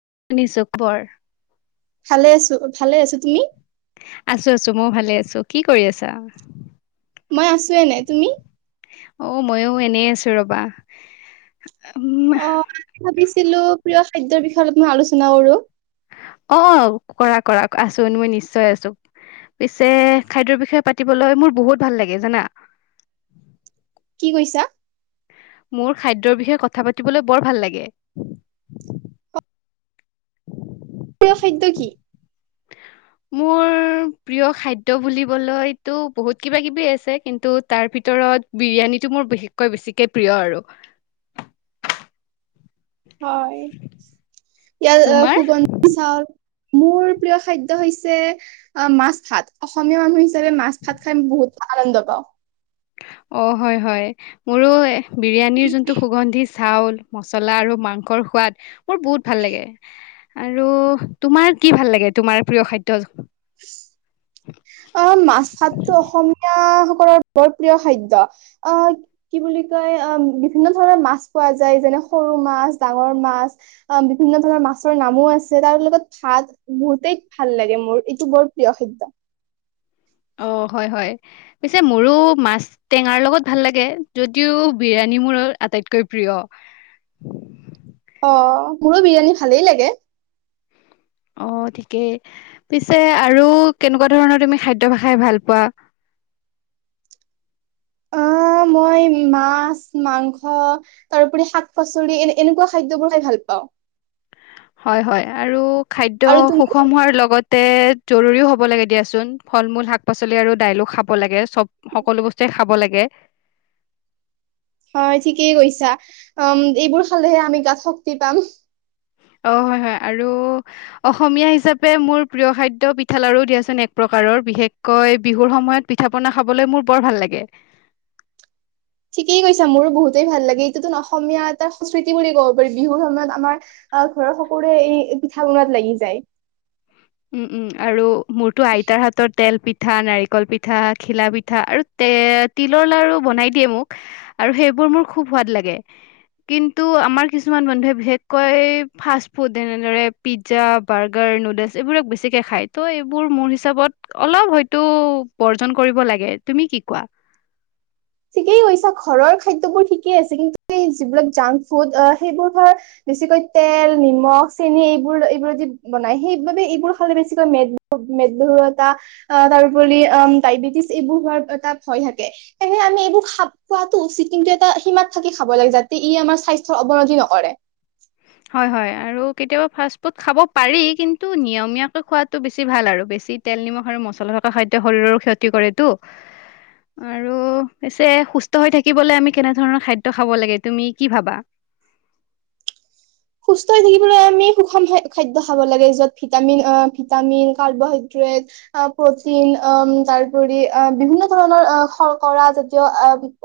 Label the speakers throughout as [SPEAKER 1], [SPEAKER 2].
[SPEAKER 1] [unintelligible]
[SPEAKER 2] ভালে আছো ভালে আছো তুমি
[SPEAKER 1] আছো আছো ময়ও ভালে আছো কি কৰি আছা?
[SPEAKER 2] মই আছো এনেই তুমি?
[SPEAKER 1] অ ময়ো এনেই আছো ৰবা। উম
[SPEAKER 2] অ ভাবিছ ছিলো প্ৰিয় খাদ্যৰ বিষয়ে অলপ মই আলোচনা কৰোঁ।
[SPEAKER 1] অ কৰা কৰা আচো মই নিশ্চয় আছো, পিছে খাদ্যৰ বিষয়ে পাতিবলৈ মোৰ বহুত ভাল লাগে জানা।
[SPEAKER 2] কি কৈছা
[SPEAKER 1] মোৰ খাদ্যৰ বিষয়ে কথা পাতিবলৈ বৰ ভাল লাগে।
[SPEAKER 2] প্ৰিয খাদ্য কি?
[SPEAKER 1] মোৰ প্ৰিয় খাদ্য বুলিবলৈতো বহুত কিবা কিবি আছে কিন্তু তাৰ ভিতৰত বিৰিয়ানীটো মোৰ বিশেষকৈ বেছিকে প্ৰিয় আৰু।
[SPEAKER 2] হয় ইয়াৰ
[SPEAKER 1] তোমাৰ
[SPEAKER 2] সুগন্ধি চাউল মোৰ প্ৰিয় খাদ্য হৈছে মাছ, ভাত অসমীয়া মানুহ মাছ ভাত খাই বহুত আনন্দ পাওঁ।
[SPEAKER 1] অ হয় হয় মোৰো বিৰিয়ানীৰ যোনটো সুগন্ধি চাউল মছলা আৰু মাংসৰ সোৱাদ মোৰ বহুত ভাল লাগে। আৰু তোমাৰ কি ভাল লাগে তোমাৰ প্ৰিয় খাদ্য?
[SPEAKER 2] [unintelligible]
[SPEAKER 1] হয় [unintelligible]
[SPEAKER 2] অ মাছ ভাতটো অসমীয়া সকলৰ বৰ প্ৰিয় খাদ্য, আহ কি বুলি কয় বিভিন্ন ধৰণৰ মাছ পোৱা যায়, যেনে সৰু মাছ, ডাঙৰ মাছ বিভিন্ন ধৰণৰ মাছৰ নামো আছে তাৰ লগত ভাত বহুতেই ভাল লাগে মোৰ এইটো বৰ প্ৰিয় খাদ্য।
[SPEAKER 1] অ হয় হয় পিছে মোৰো মাছ টেঙাৰ লগত ভাল লাগে যদিও বিৰিয়ানী মোৰ আটাইতকৈ প্ৰিয়।
[SPEAKER 2] অ মোৰো বিৰিয়ানী ভালেই লাগে।
[SPEAKER 1] অ ঠিকেই পিছে আৰু কেনেকুৱা ধৰণৰ তুমি খাদ্য খাই ভাল পোৱা?
[SPEAKER 2] অ মই মাছ মাংস তাৰপৰি শাক পাচলি এ এনেকুৱা খাদ্যবোৰ খাই ভাল পাওঁ।
[SPEAKER 1] হয় হয় আৰু খাদ্য
[SPEAKER 2] আৰু তুমি
[SPEAKER 1] সুষম হোৱাৰ লগত তে জৰুৰীও হব লাগে দিয়াচোন, ফল মূল শাক পাচলি আৰু দাইলো খাব লাগে চব সকলো বস্তুৱে খাব লাগে।
[SPEAKER 2] হয় ঠিকেই কৈছা উম এইবোৰ খালেহে আমি গাত শক্তি পাম।
[SPEAKER 1] অ হয় হয় আৰু অসমীয়া হিচাপে মোৰ প্ৰিয় খাদ্য পিঠা লাৰু দিয়াচোন এক প্ৰকাৰৰ বিশেষকৈ বিহুৰ সময়ত পিঠা পনা খাবলৈ মোৰ বৰ ভাল লাগে।
[SPEAKER 2] ঠিকেই কৈছা মোৰো বহুতেই ভাল লাগে এইটোতো অসমীয়া এটা সংস্কৃতি বুলি কব পাৰি বিহুৰ সময়ত আমাৰ আহ ঘৰৰ সকলোৰে এই পিঠা বনোৱাত লাগি যায়।
[SPEAKER 1] উম উম আৰু মোৰতো আইতাৰ হাতত তেল পিঠা, নাৰিকল পিঠা, ঘিলা পিঠা, আৰু তে তিলৰ লাৰু বনাই দিয়ে মোক, আৰু সেইবোৰ মোৰ খুব সোৱাদ লাগে কিন্তু আমাৰ কিছুমান মানুহে বিশেষকৈ ফাষ্ট ফুড যেনেদৰে পিজ্জা বাৰ্গাৰ নুডেলছ। এইবোৰক বেছিকে খাই ত' এইবোৰ মোৰ হিচাপত অলপ হয়তো বৰ্জন কৰিব লাগে তুমি কি কোৱা?
[SPEAKER 2] ঠিকেই কৈছা ঘৰৰ খাদ্যবোৰ ঠিকেই আছে কিন্তু এই যিবিলাক জাংক ফুড সেইবোৰ ধৰ বেছিকৈ তেল নিমখ চেনি এইবোৰ এইবোৰ বনাই সেইবাবে এইবোৰ খালে বেছিকৈ মেদহু মেদ বিহু এটা তাৰপৰি ডায়বেটিছ এইবোৰ হোৱাৰ এটা ভয় থাকে সেই তে আমি এইবোৰ খ খোৱাতো উচিত কিন্তু এটা সীমাত থাকি খাব লাগে যাতে ই আমাৰ স্বাস্থ্যৰ অৱনতি নকৰে।
[SPEAKER 1] হয় হয় আৰু কেতিয়াবা ফাষ্ট ফুড খাব পাৰি কিন্ত নিয়মীয়াকৈ খোৱাটো বেছি ভাল আৰু বেছি তেল নিমখ আৰু মছলা থকা খাদ্য শৰীৰৰ ক্ষতি কৰে টো আৰু পিছে সুষ্ট হৈ থাকিবলে আমি কেনেধৰণৰ খাদ্য খাব লাগে তুমি কি ভাবা?
[SPEAKER 2] সুস্থ হৈ থাকিব আমি সুষম খাদ্য খাব লাগে যত ভিটামিন আহ ভিটামিন কাৰ্বহাইড্ৰেট প্ৰটিন তাৰপৰি বিভিন্ন ধৰণৰ শৰ্কৰা জাতীয়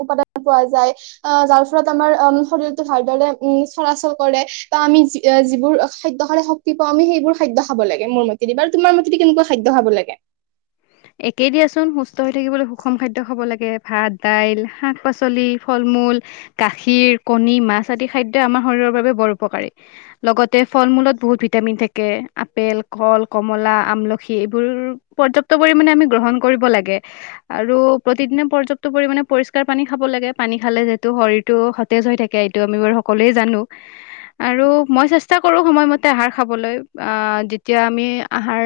[SPEAKER 2] উপাদান পোৱা যায় আহ যাৰ ফলত আমাৰ শৰীৰটো ভালদৰে চলাচল কৰে। ত আমি যি যিবোৰ খাদ্য খালে শক্তি পাওঁ আমি সেইবোৰ খাদ্য খাব লাগে মোৰ মতেদি তোমাৰ মতেদি কেনেকুৱা খাদ্য খাব লাগে?
[SPEAKER 1] একে দিয়াচোন সুস্থ হৈ থাকিবলৈ সুষম খাদ্য খাব লাগে ভাত দাইল শাক পাচলি ফল মূল গাখীৰ কণী মাছ আদি খাদ্যই আমাৰ শৰীৰৰ বাবে বৰ উপকাৰী লগতে ফল মূলত বহুত ভিটামিন থাকে আপেল কল কমলা আমলখি এইবোৰ পৰ্যা ত পৰিমাণে আমি গ্ৰহণ কৰিব লাগে আৰু প্ৰতিদিনে পৰ্যাপ্ত পৰিমাণে পৰিষ্কাৰ পানী খাব লাগে পানী খালে যিহেতু শৰীৰটো সতেজ হৈ থাকে এইটো আমি বাৰু সকলোৱে জানো আৰু মই চেষ্টা কৰো সময়মতে আহাৰ খাবলৈ যেতিয়া আমি আহাৰ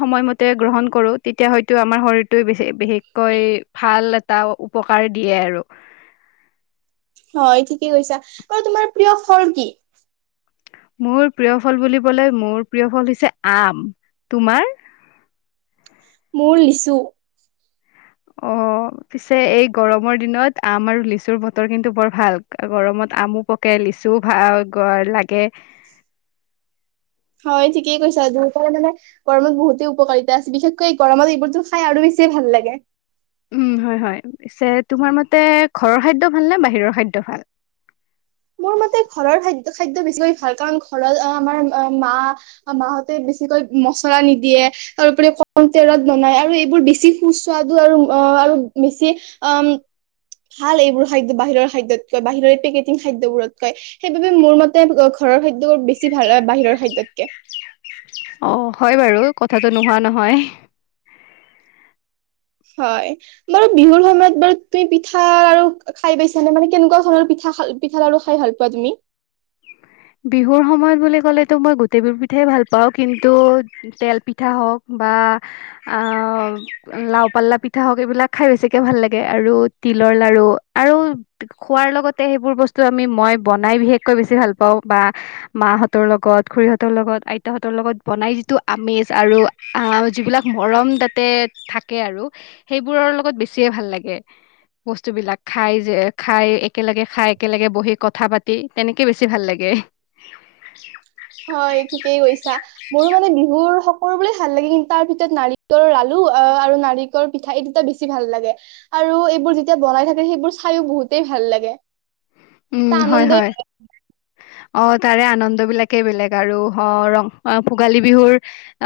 [SPEAKER 1] সময়মতে গ্ৰহণ কৰোঁ তেতিয়া হয়তো আমাৰ শৰীৰটোৱে বে বিশেষকৈ ভাল এ এটা উপকাৰ দিয়ে আৰু
[SPEAKER 2] হয় ঠিকেই কৈছা আৰু তোমাৰ প্ৰিয় ফল কি?
[SPEAKER 1] মোৰ প্ৰিয় ফল বুলি কলে মোৰ প্ৰিয় ফল হৈছে আম তোমাৰ?
[SPEAKER 2] মোৰ লিছু
[SPEAKER 1] অ পিছে এই গৰমৰ দিনত আম আৰু লিচুৰ বতৰ কিন্তু বৰ ভাল গৰমত আমো পকে লিচুও ভাল লাগে
[SPEAKER 2] হয় ঠিকেই কৈছা দুইটাই মানে গৰমত বহুতেই উপকাৰিতা আছে বিশেষকৈ গৰমত এইবোৰতো খাই আৰু বেছিয়ে ভাল লাগে।
[SPEAKER 1] উম হয় হয় পিছে তোমাৰ মতে ঘৰৰ খাদ্য ভাল নে বাহিৰৰ খাদ্য ভাল?
[SPEAKER 2] মোৰ মতে ঘৰৰ খাদ্য খাদ্য বেছিকৈ ভাল কাৰণ ঘৰত আমাৰ মা মাহতে বেছিকৈ মচলা নিদিয়ে তাৰপৰি কম তেলত বনাই আৰু এইবোৰ বেছি সুস্বাদু আৰু অ আৰু বেছি আ ভাল এইবোৰ খাদ্য বাহিৰৰ খাদ্যতকৈ বাহিৰৰ পেকেটিং খাদ্যবোৰতকৈ সেইবাবে মোৰ মতে ঘৰৰ খাদ্যবোৰ বেছি ভাল হয় বাহিৰৰ খাদ্যতকে।
[SPEAKER 1] অ হয় বাৰু কথাটো নোহোৱা নহয়।
[SPEAKER 2] হয় বাৰু বিহুৰ সময়ত বাৰু তুমি পিঠা আৰু খাই পাইছানে মানে কেনেকুৱা ধৰণৰ পিঠা পিঠা লাৰু খাই ভাল পোৱা তুমি?
[SPEAKER 1] বিহুৰ সময়ত বুলি ক'লেতো মই গোটেই বিোৰ পিঠাই ভাল পাওঁ। কিন্তু তেল পিঠা হওক বা, আ, লাও পাল্লা পিঠা হওক, এইবিলাক খাই বেছিকে ভাল লাগে। আৰু তিলৰ লাাৰু আৰু খোৱাৰ লগতে সেইবোৰ বস্তু আমি মই বনাই বিশেষকৈ বেছি ভাল পাওঁ। প বা মাহঁতৰ লগত, খুৰীহঁতৰ লগত, আইতাহতৰ লগত, বনাই যিটো আমেজ আৰু আহ যিবিলাক মৰম তাতে থাকে। আৰু সেইবোৰৰ লগত বেছিয়ে ভাল লাগে, বস্তুবিলাক খাই যে খাই একেলগে খাই একেলগে বহি কথা পাতি তেনেকে বেছি ভাল লাগে।
[SPEAKER 2] হয় ঠিকেই কৈছা মোৰো মানে বিহুৰ কৰ ভাল লাগে কিন্তু তাৰ ভিতৰত নাৰিকলৰ আলু আহ আৰু নাৰিকলৰ পিঠা এই দুটা বেছি ভাল লাগে। আৰু এইবোৰ যেতিয়া বনাই থাকে সেইবোৰ চাইও বহুতেই ভাল লাগে।
[SPEAKER 1] উম,
[SPEAKER 2] ত
[SPEAKER 1] হয়,
[SPEAKER 2] আনন্দ
[SPEAKER 1] হয়। অ, তাৰে আনন্দ বিলাকেই বেলেগ আৰু অ ৰং ভোগালী বিহুৰ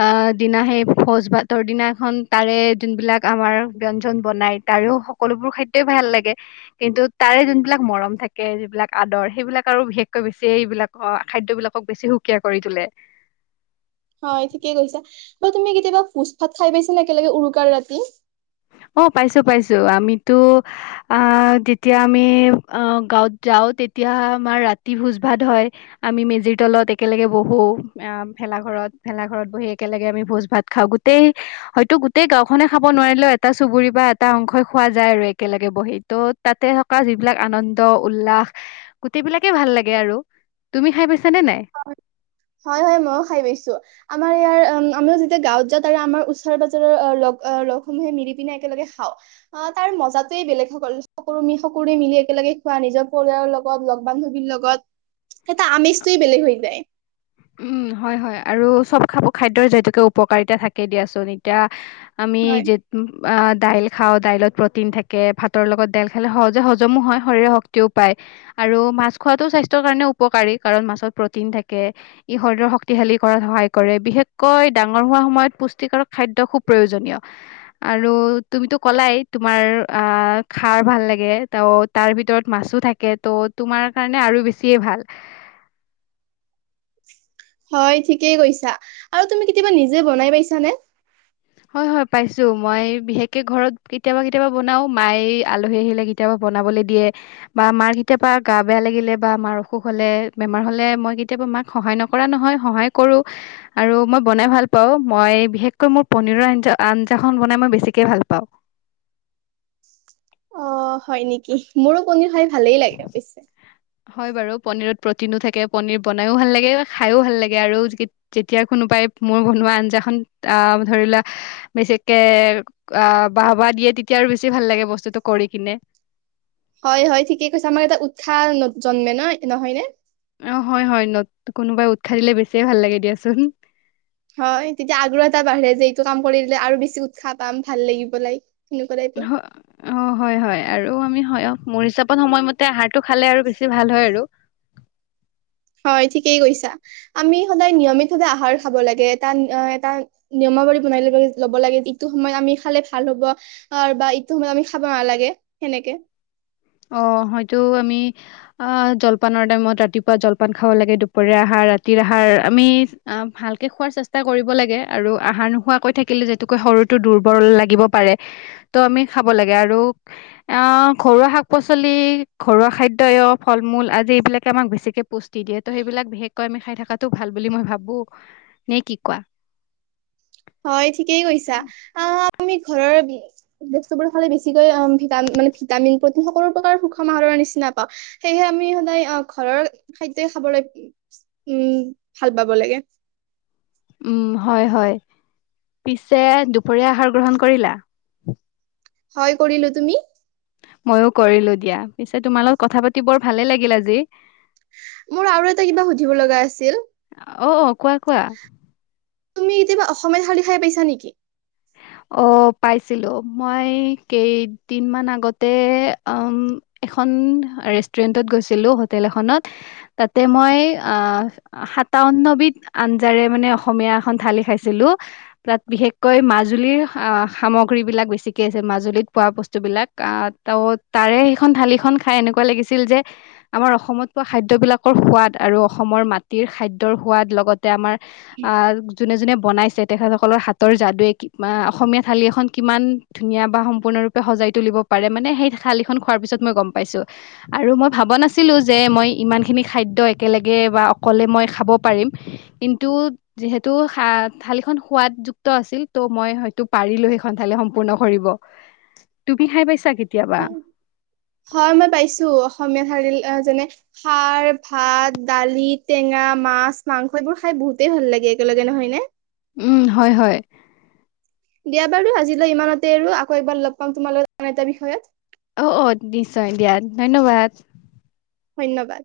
[SPEAKER 1] আহ দিনা সেই ভোজ ভাতৰ দিনাখন তাৰে যোন বিলাক আমাৰ ব্য়ঞ্জন বনাই তাৰেও সকলোবোৰ খাদ্য ভাল লাগে কিন্তু তাৰে যোনবিলাক মৰম থাকে? যিবিলাক আদৰ সেইবিলাক আৰু বিশেষকৈ বেছি এইবিলাক খাদ্যবলাকক বেছি সুকীয়া কৰি তোলে।
[SPEAKER 2] হয়, ঠিকেই কৈছা ব তুমি কেতিয়াবা ভোজ ভাত খাই পাইছা নে? একেলগে উৰুকাৰ ৰাতি।
[SPEAKER 1] অ, পাইছো পাইছো আমিতো অ, যেতিয়া আমি অ, গাঁৱত যাও। তেতিয়া আমাৰ ৰাতি ভোজ ভাত হয়। আমি মেজিৰ তলত একেলগে বহো আহ ভেলা ঘৰত ভেলা ঘৰত বহি একেলগে আমি ভোজ ভাত খাওঁ, গোটেই হয়তো গোটেই গাওখনে খাব নোৱাৰিলেও এটা চুবুৰী বা এটা অংশই খোৱা যায়, আৰু একেলগে বহি ত' তাতে থকা যিবিলাক আনন্দ উল্লাস গোটেইবিলাকে ভাল লাগে আৰু তুমি খাই পাইছা?
[SPEAKER 2] হয়, হয়, ময়ো খাই পাইছো। আমাৰ ইয়াৰ উ আমিও যেতিয়া গাঁৱত যাওঁ তাৰে আমাৰ ওচৰ পাজৰৰ আহ লগ লগসমূহে মিলি পিনে একেলগে খাওঁ। তাৰ মজাতয়ে বেলেগসকল সকলো সকলোৰে মিলি একেলগে খুৱোৱা নিজৰ পৰিয়ালৰ লগত লগ বান্ধৱীৰ লগত সেইটা [unintelligible] আমি হৈ, যায়।
[SPEAKER 1] উম, হয়, হয়, আৰু চব খ খাদ্যৰ যিহেতুকে উপকাৰীতা থাকে দিয়াচোন এতিয়া আমি
[SPEAKER 2] হয়
[SPEAKER 1] যে দাইল খাওঁ দাইলত প্ৰটিন থাকে, ভাতৰ লগত দাইল খালে সহজে হজমো হয়, শৰৰে শক্তিও পায়। আৰু মাছ খোৱাাতো স্বাস্থ্যৰ কাৰণে উপকাৰী কাৰণ মাছত প্ৰটিন থাকে। ই শৰীৰৰ শক্তিশালী কৰাত সহায় কৰে, বিশেষকৈ ডাঙৰ হোৱা সময়ত পুষ্টিকৰক খাদ্য খুব প্ৰয়োজনীয় আৰু তুমিতো ক'লাই তোমাৰ আহ খাৰ ভাল লাগে, ত তাৰ ভিতৰত মাছো থাকে, ত' তোমাৰ কাৰণে আৰু বেছিয়ে ভাল।
[SPEAKER 2] হয়, ঠিকেই কৈছা আৰু তুমি কেতিয়াবা নিজে বনাই পাইছানে?
[SPEAKER 1] হয়, হয়, পাইছো মই বিশেষকে ঘৰত কেতিয়াবা, কেতিয়াবা বনাও মায়ে আলহী, আহিলে কেতিয়াবা বনাবলৈ দিয়ে বা মাৰ কেতিয়াবা গা বেয়া লাগিলে বা মাৰ অসুখ হলে, বেমাৰ হলে, মই কেতিয়াবা মাক সহায় নকৰা নহয় সহায় কৰো, আৰু মই বনাই ভাল পাওঁ, মই বিশেষকৈ মোৰ পনীৰৰ আঞ্জা-আঞ্জাখন বনাই মই বেছিকে ভাল পাওঁ।
[SPEAKER 2] অ', হয়, নেকি মোৰো কনীৰ খাই ভালেই লাগে বেছ
[SPEAKER 1] হয়, বাৰু পনিৰত প্ৰটিনো থাকে, পনিৰ বনায়ো ভাল লাগে, খাইও ভাল লাগে আৰু যেতিয়া কোনোবাই মোৰ বনোৱা আঞ্জাখন আহ ধৰি লোৱা বেছিকে আহ বাহ বাহ দিয়ে, তেতিয়া আৰু বেছি ভাল লাগে বস্তুটো কৰি কিনে।
[SPEAKER 2] হয়, হয়, ঠিকে কৈছা আমাৰ এটা উৎসাহ জন্মে ন' নহয় নে?
[SPEAKER 1] অ', হয়, হয়, ন' কোনোবাই উৎসাহ দিলে বেছিয়ে ভাল লাগে দিয়াচোন।
[SPEAKER 2] হয়, তেতিয়া আগ্ৰহ এটা বাঢ়ে যে, এইটো কাম কৰিলে আৰু বেছি উৎসাহ পাম ভাল লাগিবলৈ।
[SPEAKER 1] অ', হয়, হয় আৰু আমি হয় মোৰ হিচাপত সময়মতে টো খালে আৰু বেছি ভাল হয় আৰু।
[SPEAKER 2] হয় ঠিকেই কৈছা, আমি সদায় নিয়মিতভাৱে আহাৰ খাব লাগে এটা এটা নিয়মাৱলী বনাই ল' লব লাগে ইটো সময়ত আমি খালে ভাল হ'ব বা ইটো সময়ত আমি খাব নালাগে সেনেকে।
[SPEAKER 1] অ', হয়তো আমি আহ জলপানৰ টাইমত ৰাতিপুৱা জলপান খাব লাগে, দুপৰীয়া আহাৰ ৰাতিৰ আহাৰ আমি ভালকে খোৱাৰ চেষ্টা কৰিব লাগে, আৰু আহাৰ নোখোৱাকৈ থাকিলে যেতুকে সৰুতটো দুৰ্বল লাগিব পাৰে, ত আমি খাব লাগে আৰু আহ ঘৰুৱা শাক শাক-পাচলি, ঘৰুৱা খাদ্যয় ফল-মূল, আদি এইবিলাকে আমাক বেছিকে পুষ্টি দিয়ে ত' সেইবিলাক বিশেষকৈ আমি খাই থকাতটো ভাল বুলি মই ভাবো নে কি কোৱা?
[SPEAKER 2] হয়, ঠিকেই কৈছা অ', আমি ঘৰৰ বস্তুবোৰ খালে বেছিকৈ মানে ভিটামিন প্ৰ'টিন সকলো প্ৰকাৰৰ সুষম আহৰৰ নিচিনা পাওঁ, সেয়েহে আমি সদায় ঘৰৰ খাদ্যয়ই খাবলৈ উম, ভাল পাব লাগে।
[SPEAKER 1] উম, হয়, হয়, পিছে দুপৰীয়া আহাৰ গ্ৰহণ কৰিলা?
[SPEAKER 2] হয় কৰিলো, তুমি?
[SPEAKER 1] ময়ো কৰিলো দিয়া পিছে, তোমাৰ লগত কথা পাতি বৰ ভালে লাগিল আজি।
[SPEAKER 2] মোৰ আৰু এটা কিবা সুধিব লগা আছিল।
[SPEAKER 1] অ' অ' কোৱা কোৱা।
[SPEAKER 2] তুমি কেতিয়াবা অসমীয়া থালি খাই পাইছা নেকি?
[SPEAKER 1] অ', পাইছিলো মই কেইদিন মান আগতে অ', এখন ৰেষ্টুৰেন্টত গৈছিলো হোটেল এখনত তাতে মই অ সাতাৱন্নবিধ আঞ্জাৰে মানে অসমীয়া এখন থালি খাইছিলো তাত বিশেষকৈ মাছ। জুলী সামগ্ৰী বিলাক বেছিকে আছে মাজুলীত পোৱা বস্তু বিিলাক অ ত তাৰে সেইখন থঢালি খ খাই এনেকুৱা লাগিছিল যে আমাৰ অসমত পোৱা খাদ্যবিলাকৰ সোৱাদ আৰু অসমৰ মাটিৰ খাদ্যৰ সোৱাদ লগত যে আমাৰ আহ যোনে যোনে বনাইছে তেখেতসকলৰ হাতৰ যাদুৱে বা অসমীয়া থালি এখন কিমান ধুনীয়া বা সম্পূৰ্ণৰূপে সজাই তুলিব পাৰে মানে সেই থালিখন খোৱাৰ পিছত মই গম পাইছোঁ আৰু মই ভাব নাছিলোঁ যে মই ইমানখিনি খাদ্য একেলগে বা অকলে মই খাব পাৰিম কিন্তু যিহেতু থালিখন সোৱাদযুক্ত আছিল। তু মই হয়তো পাৰিলো সেইখন থালি সম্পূৰ্ণ কৰিব, তুমি খাই পাইছা? কেতিয়াবা
[SPEAKER 2] হয়, হয় মই পাইছো অসমীয়া থালি অ', যেনে খাৰ ভাত দালি টেঙা মাছ-মাংস এইবোৰ খাই বহুতেই ভাল লাগে একেলগে নহয় নে?
[SPEAKER 1] উম, হয়, হয়।
[SPEAKER 2] দিয়া বাৰু আজিলৈ ইমানতে আৰু আকৌ এবাৰ লগ পাম তোমালে আন এটা বিষয়ত।
[SPEAKER 1] অ', অ', নিশ্চয় দিয়া ধন্যবাদ।
[SPEAKER 2] ধন্যবাদ।